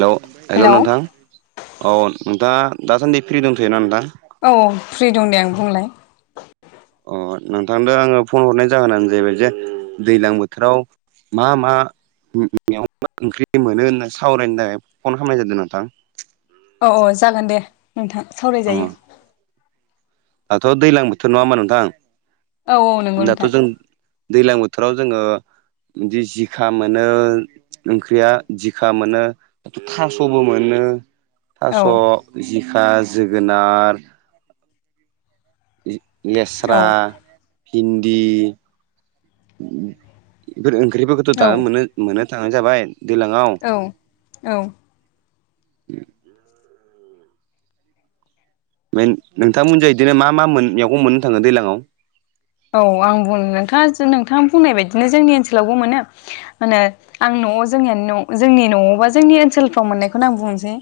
Hello hello hello नोंथां औ औ नोंथाङा दासान्दि फ्रि दंथ'योना नोंथां‌ औ औ फ्रि दं दे आं बुंलाय अ नोंथांदो आङो फन हरनाय जाहोनानो जाहैबाय जे दैलां बोथोराव मा मा मेगं बा ओंख्रि मोनो होनना सावरायनो थाखाय फन खामनाय जादों नोंथां औ औ जागोन दे नोंथां अ सावरायजायो दाथ' दैलां बोथोर नङा होमबा नोंथां औ औ नंगौ दाथ' नोंथां जों दैलां बोथोराव जोङो बिदि जिखा मोनो ओंख्रिया जिखा मोनो दाथ' थास'बो मोनो औ थास' जिखा जोगोनार लेस्रा औ भिन्दि इफोर ओंख्रिफोरखोथ' दा औ मोननो-मोननो थांनाय जाबाय दैलाङाव औ औ मेन नोंथांमोनजा इदिनो मा मा मोन मेगं मोननो थाङो दैलाङाव औ आं बुं नोंथाङा जों नोंथाङा बुंनाय बायदिनो जोंनि ओनसोलावबो मोनो माहोनो आं न'आव जोंनिया न' जोंनि न'आव बा जोंनि ओनसोलफ्राव मोननायखौनो आं बुंनोसै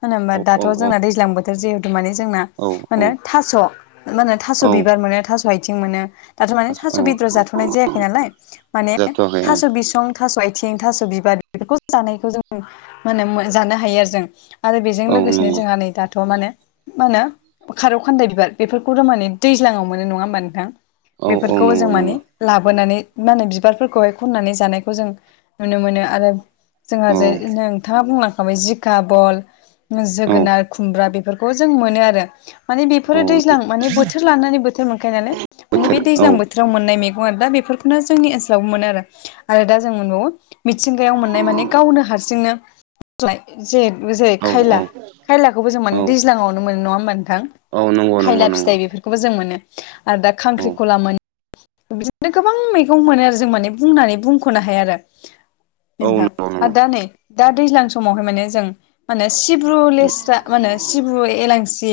होन होमबा औ औ दाथ' औ जोंना दैज्लां बोथोर जिहेथु माने जोंना माहोनो औ थास' माहोनो थास' औ बिबार मोनो थास' आइथिं मोनो दाथ' माने थास' औ बेदर जाथ'नाय जायाखै नालाय माने जाथ'वाखै ओं थास' बिसं थास' आइथिं थास' बिबार बेफोरखौ जानायखौ जों माहोनो जानो हायो आरो जों आरो बेजों औ लोगोसेनो नंगौ जोंहा नै दाथ' माने मा होनो खारौ खान्दाय बिबार बेफोरखौ माने दैज्लाङाव मोनो नङा होमबा नोंथां औ औ बेफोरखौ नंगौ जों माने नंगौ लाबोनानै मा होनो बिबारफोरखौहाय खननानै जानायखौ जों नुनो मोनो आरो जोंहा औ जे नोंथाङा बुंलांखाबाय जिखा बल औ जोगोनार खुमब्रा बेफोरखौ जों मोनो आरो माने औ बेफोरो दैज्लां माने बोथोर लानानै बोथोर मोनखायो नालाय माने बोथोर बे औ दैज्लां बो थोराव मोननाय मैगं आरो दा बेफोरखौनो जोंनि ओनसोलावबो मोनो आरो दा जों मोनबावो मिथिंगायाव मोननाय माने गावनो हारसिंनो [unintelligible] जे-जेरै औ खायला खायलाखौबो जों माने औ दैज्लाङावनो मोनो नङा होमबा औ नंगौ नोंथां नंगौ खायला नंगौ फिथाइ बेफोरखौबो जों मोनो आरो दा औ खांख्रिखला मोन बिदिनो गोबां मैगं मोनो आरो जों माने बुंनानै बुंख'नो हाया आरो औ नोंथां नंगौ आरो नंगौ दा नै दा दैज्लां समावहाय माने जों माने सिब्रु लेस्रा म होनो सिब्रु एलांसि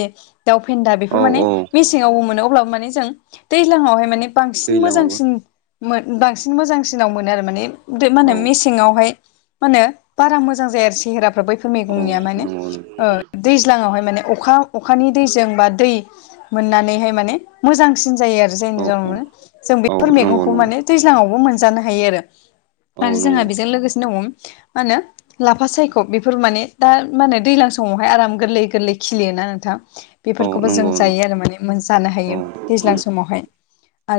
दाउ फेन्दा औ बेफोर माने औ मोन अब्ला माने जों दैज्लाङावहाय माने बांसिन दैलाङावबो मोजांसिन बांसिन मोजांसिनाव मोनो आरो माने मा होनो औ मेसेंआवहाय म होने बारा मोजां जाया आरो सेहेराफ्रा बैफोर औ मैगंनिया माने नंगौ दैज्लाङावहाय माने अखा अखानि दैजों बा दै मोननानैहाय माने मोजांसिन जायो आरो औ जायनियाव जों औ बेफोर नंगौ मैगंखौ नंगौ माने दैज्लाङावबो मोनजानो हायो आरो औ आरो जोंहा नंगौ बेजों लोगोसे दङ मा होनो लाफा सायख' बेफोर माने दा माे दैज्लां समावहाय आराम गोरलै गोरलै खिलियोना नोंथां औ बेफोरखौबो जों नंगौ जायो आरो माने जानो औ हायो औ दैज्लां समावहाय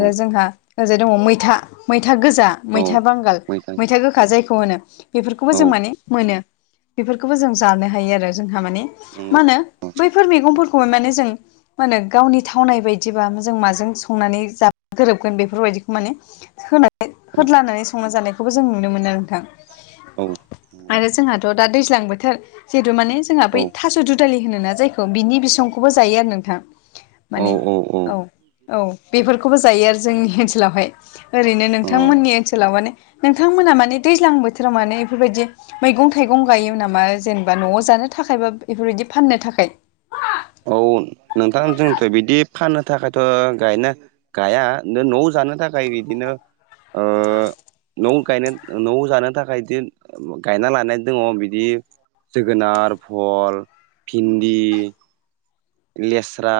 औ जोंहा ओजाय दङ मैथा मैथा गोजा औ मैथा बांगाल मैथा गो जायखौ होनो बेफोरखौबो औ जों माने मोनो बेफोरखौबो जों जानो हायो आरो जोंहा माने नंगौ मा होनो बैफोर मैगं माने जों गावनि थावनाय बायदिब जों माजों संनानै जा गोरोबगोन बेफोरबायदिखौ माने होनानै औ होदलानानै संना जानायखौबो जों नुनो मोनो नोंथां औ आरो जोंहाथ' दा दैज्लां बोथोर जिहेतु माने जोंहा औ बै थस' दुदालि होनोना जायखौ बिनि बिसंखौबो जायो आरो नोंथां माने औ औ बेफोर बेखौबो जायो आरो जोंनि ओनसोलावहाय ओरैनो नोंथांमोननि औ ओनसोलाव माने नोंथांमोना माने दैज्लां बोथोराव माने बेफोरबायदि मैगं थाइगं गायो नामा जेनेबा न'आव जानो थाखाय बा बेफोरबायदि फाननो थाखाय औ नोंथां जोंथ' बिदि फाननो थाखायथ' गायना गाया न' आव जानो थाखाय बिदिनो न' गायनो न' जानो थाखाय बिदि गायना लानाय दङ बिदि जोगोनार फल भिन्दि लेस्रा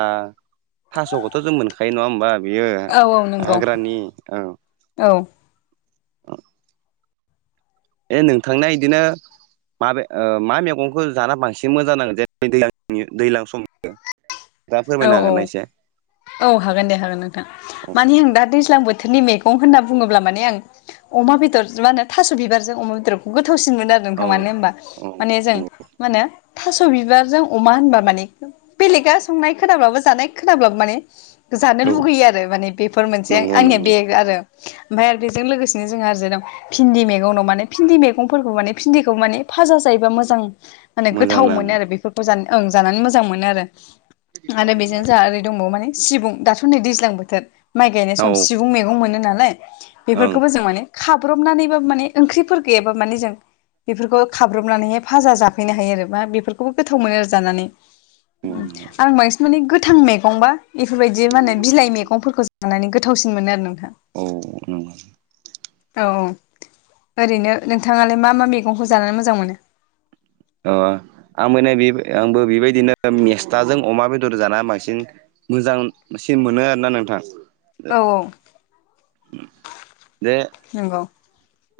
थास'खौथ' जों मोनखायो नङा होमबा बेयो औ औ नंगौ हाग्रानि औ औ ए नोंथांना बिदिनो म मा मैगंखौ जाना बांसिन मोजां नांगो जेनेबा दैज्लां दैज्लां समनि दा औ फोरमायनो औ हागोनना एसे औ हागोन दे हागोन नोंथां औ मानि आं दा दैज्लां बोथोरनि मैगं होनना बुङोब्ला माने आं अमा बेदर मा होनो थास' बिबारजों अमा बेदरखौ गोथावसिनमोनो आरो औ मानो होनबा माने जों औ मा होनो थास' बिबारजों अमा होनबा माने बेलेगा संनाय खोनाब्लाबो जानाय खोनाब्लाबो माने जानो औ लुगैयो आरो माने बेफोर मोनसे नंगौ आंनिया नंगौ बे आरो ओमफ्राय आरो बेजों लोगोसेनो जोंहा आरैजा दं भिन्दि मैगं दं माने भिन्दि मैगंफोरखौ माने भिन्दिखौ माने फाजा जायोबा मोजां माने मोजां गोथाव मोनो नाङो आरो बेफोरखौ जा ओं जानानै मोजां मोनो आरो आरो बेजों जा ओरै दंबावो माने सिबुं दाथ' नै दैज्लां बोथोर माइ गायनाय औ सम सिबु बु मैगं मोनो नालाय ओं बेफोरखौबो जों माने खाब्रबनानैबो माने ओंख्रिफोर गैयाबाबो माने जों बेफोरखौ खाब्रबनानैहाय फाजा जाफैनो हायो आरो मा बेफोरखौबो गोथाव मोनो आरो जानानै नंगौ नामा आं बांसिन माने गोथां मैगंबा बेफोरबायदि मानो बिलाइ मैगंफोरखौ नानै गोथावसिन मोनो आरो नोंथां औ नंगौ औ औ ओरैनो नोंथाङालाय मा मा मैगंखौ जानानै मोजां मोनो अ आंबो बे आंबो बेबायदिनो मेस्थाजों अमा बेदर जाना बांसिन मोजांसिन मोनो आरोना नोंथां औ औ जे नंगौ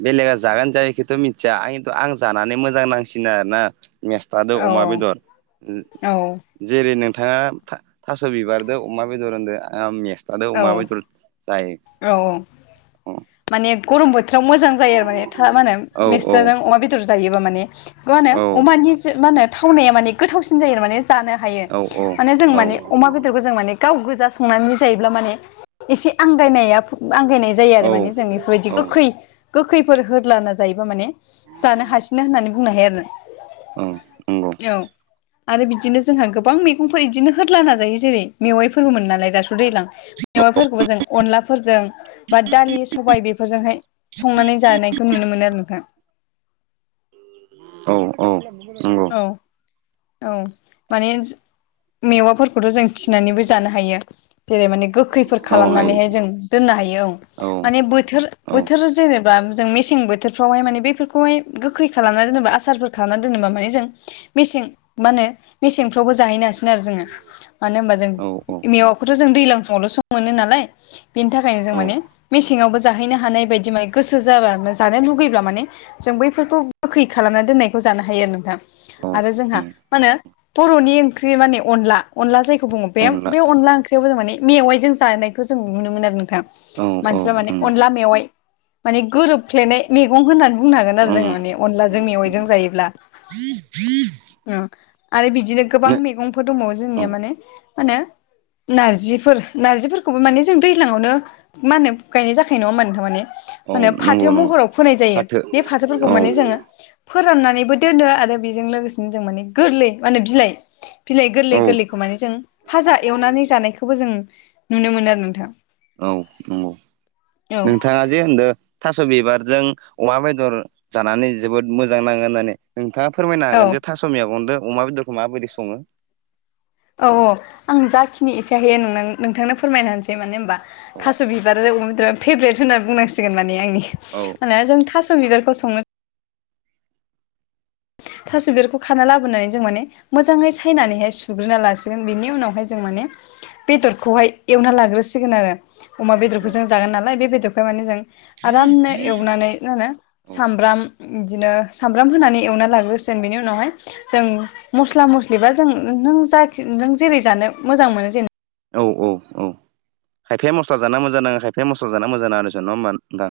बेलेगा जागोन जाया बेखौथ' मिथिया आंथ आं जानानै मोजां नांसिनो आरोना मेस्थादो औ अमा बेदर औ जेरै नोंथाङा थास' बिबारदो अमा बेदर होनदो आं मेस आरो औ अमा बेदर जायो औ औ माने गरम बोथोराव मोजां जायो आरो माने था मा होनो औ औ मेस्थाजों अमा बेदर जायोबा माने बेखौ औ माहोनो अमानि मा होनो थावनाया माने गोथावसिन जायो आरो माने जानो हायो औ माने जों औ माने अमा बेदरखौ जों माने गाव गोजा संनानै जायो जायोब्ला माने इसे आंगायनाया जायो माने औ जों बेफोरबायदि औ गोखै गोखैफोर होदलाना जायोबा माने जानो हासिनो होननानै बुंनो हायो औ नंगौ आरो औ आरो बिदिनो जोंहा गोबां मैगंफोर इदिनो होदलाना जायो जेरै मेवाइफोरबोमोनो नालाय दाथ' दैज्लां मेवाइफोरखौबो जों अनलाफोरजों बा दालि सबाय बेफोरजोंहाय संनानै जानायखौ नुनो मोनो आरो नोंथां औ औ नंगौ औ औ माने मेवाफोरखौथ' जों थिनानैबो जानो हायो जेरै माने गोखै फोर औ हायो खालामनानैहाय जों दोननो हायो औ माने बोथोर औ बोथोर जेनेबा जों मेसें बोथोरफ्रावहाय माने बेफोरखौहाय गोखै खालामना दोनोबा आसारफोर खालामना दोनोबा माने मेसें मा होनो मेसेंफ्रावबो जाहैनो हासि गोन आरो जोङो मानो होनबा जों मेवाखौथ' जों दैलां समावलसो सम मोनो नालाय बेनि थाखायनो जों औ माने मेसेङावबो जाहैनो हानाय बायदि माने गोसो जाबा जानो लुगैब्ला माने जों बैफोरखौ गोखै खालामना दोननायखौ जानो हायो आरो नोंथां। औ आरो जोंहा मा होनो बर'नि ओंख्रि माने अनला अनला जायखौ बुङो बे बे अनला ओंख्रि खौ जों माने मेवाइजों जानायखौ जों नुनो मोन आरो नोंथां औ औ मानसिफ्रा माने नंगौ अनला मेवाइ माने गोरोबफ्लेनाय मेगं होननानै बुंनो हागोन आरो ओं जोङो माने अनलाजों नंगौ मेवाइजों नंगौ जायोब्ला। [inaudible] औ आरो बिदिनो गोबां मैगंफोर दंबावो औ जोंनिया माने मा होनो नारजिफोर नारजिफोरखौबो माने जों दैज्लाङावनो मा होनो गायनाय जाखायो नङा होमबा नोंथां माने औ मा होनो नंगौ फाथो नंगौ महराव फोनाय जायो फाथो बे फाथोफोरखौ औ माने जोङो फोराननानैबो दोनो आरो बेजों लोगोसेनो जों माने गोरलै माने बिलाइ बिलाइ औ गोरलै गोरलै खौ माने जों फाजा एवनानै जानायखौबो जों नुनो मोनो आरो नोंथां औ नंगौ औ नोंथाङा जे होनदों थास' बिबारजों अमा बेदर जानानै जोबोद मोजां नाङो होननानै नोंथाङा फोरमायनो औ हागोन जे थास मेगंदों अमा बेदरखौ माबायदि सङो? औ औ आं जाखिनि एसे हयो नोंनो नोंथांनो फोरमायना होनोसै मानो होनबा औ थास' बि बारजों अमा बेदरा फेभरेट होननानै बुंनसिगोन माने आंनि औ ना जों थास' बिबारखौ संनो थास' बिबारखौ खाना लाबोनानै जों माने मोजाङै सायनानैहाय सुग्रोना लासिगोन बेनि उनावहाय जों माने बेदरखौहाय एवना लाग्रोसिगोन आरो। अमा औ बेदरखौ जों जागोन नालाय बे बेदरखौ माने जों आरामनो एवनानै मा होनो औ सामब्राम इदिनो सामब्राम होनानै एवना लाग्रोसिगोन बेनि उनावहाय जों मस्ला मस्लि बा जों नों जा नों जेरै जानो मोजां मोनो जेने औ औ औ खायफाया मस्ला जाना मोजां नाङो खायफाया मस्ला जानो मोजां नाङा होननांसिगोन नङा होमबा नोंथां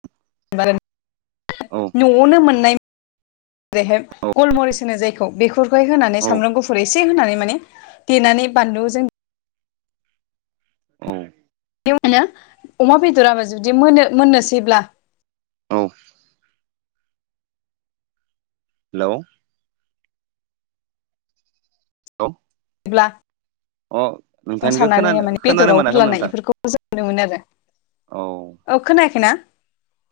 औ न'वावनो मोननाय बेहाय औ गलमरिस होनोजे बेफोरखौहाय होनानै औ सामब्राम गुफुर एसे होनानै माने देनानै बानलुजों औ मोनो अमा बेदराबो जुदि मोनो मोननोसैब्ला औ हेलौ औ बिदिब्ला अ नोंथांनिखौ मुसानानै खोनानो माने खोनानो बेदराव मोनाखैमोन होरलानाय नोंथां बेफोरखौ जों नुनो मोनो आरो औ औ खोनायाखैना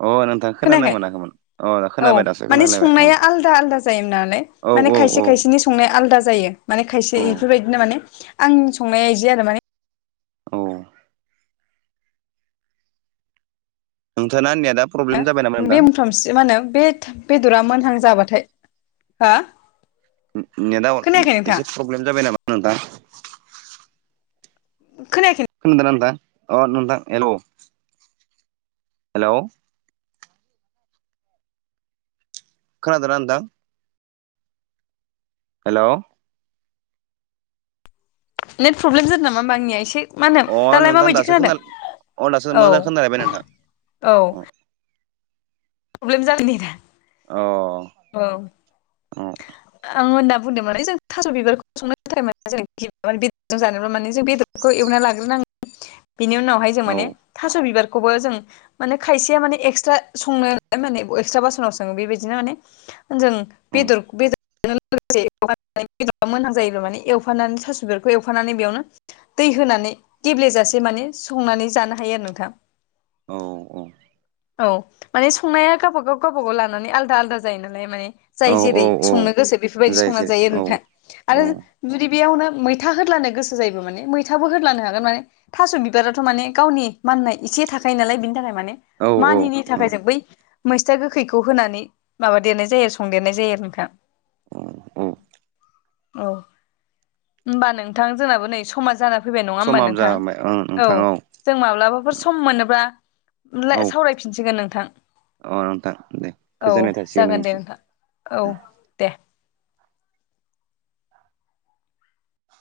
अ नोंथां खोनानो खोनायाखै मोनाखैमोन अ औ खोनाबाय दासो माने खोनालायबाय औ संनाया आलदा आलदा जायोनालाय औ माने औ खायसे औ खायसेनि संनाया आलादा जायो माने औ खायसे इफोरबायदिनो माने आंनि संनाया इदि आरो माने औ नोंथांना नेतआ प्रब्लेम जाबाय नामा नोंथां? से मा होनो बे बेदरा मोनहां जाबाथाय हो नेटआ एसे प्रब्लेम जाबाय नामा नोंथां? खोनायाखै खोनादोंना नोंथां अ नोंथां हेल' हेलौ खोनादोंना नोंथां हेलौ नेट प्रब्लेम जादों नामा होमबा आंनिया एसे मा होनो अ दालाय नोंथां माबायदि दासो खोनादों खोना अ दासो औ मोजां खोनालायबाय नोंथां औ अ प्रब्लेम जादों नेदा अ औ अ आं होनना बुंदों माने जों थास' बिबारखौ संनो थाखाय मोने जोङो बेदरजों जानोब्ला माने जों बेदर खौ एवना लाग्रोनांगौ बेनि औ उनावहाय थास'बिबारखौबो जों माने खायसेया एक्सट्रा सङो माने एक्सट्रा बासनाव सङो बेबायदिनो माने जों औ बेदर बेदर बे बेदरा मोनहां जायोब्ला माने एवफानानै थासु बेखौ एवफानानै बेयावनो [unintelligible] दै होनानै गेब्लेजासे माने संनानै जानो हायो आरो नोंथां। औ औ औ माने संनाया गावबा गाव गावबा गाव लानानै आलदा आलदा जायो नालाय माने औ जाय औ जेरै संनो औ गोसो बेफोरबायदि जाय संना जेरै जायो आरो औ नोंथा। औ आरो जुदि बेयावनो मैथा होदलानो गोसो जायोबो माने मैथाबो होदलानो हागोन माने। थास' बिबाराथ' माने गावनि माननाय एसे थाखायो नालाय बिनि थाखाय माने औ मानिनि औ थाखाय जों बै मैस्था गोखैखौ होनानै माबादेरनाय जायो आरो संदेरनाय जायो आरो नोंथां। औ औ उ [inaudible] औ ओमबा नोंथां जोंनाबो नै समा जाना फैबाय नङा होमबा समाबो नोंथां जाबाय ओं औ नोंथां जों माब्लाबाफोर सम मोनोबा औ सावरायफिनसिगोन नोंथां औ नोंथां दे औ गोजोननाय थासिगोन जागोन दे नोंनिसिम नोंथां औ दे।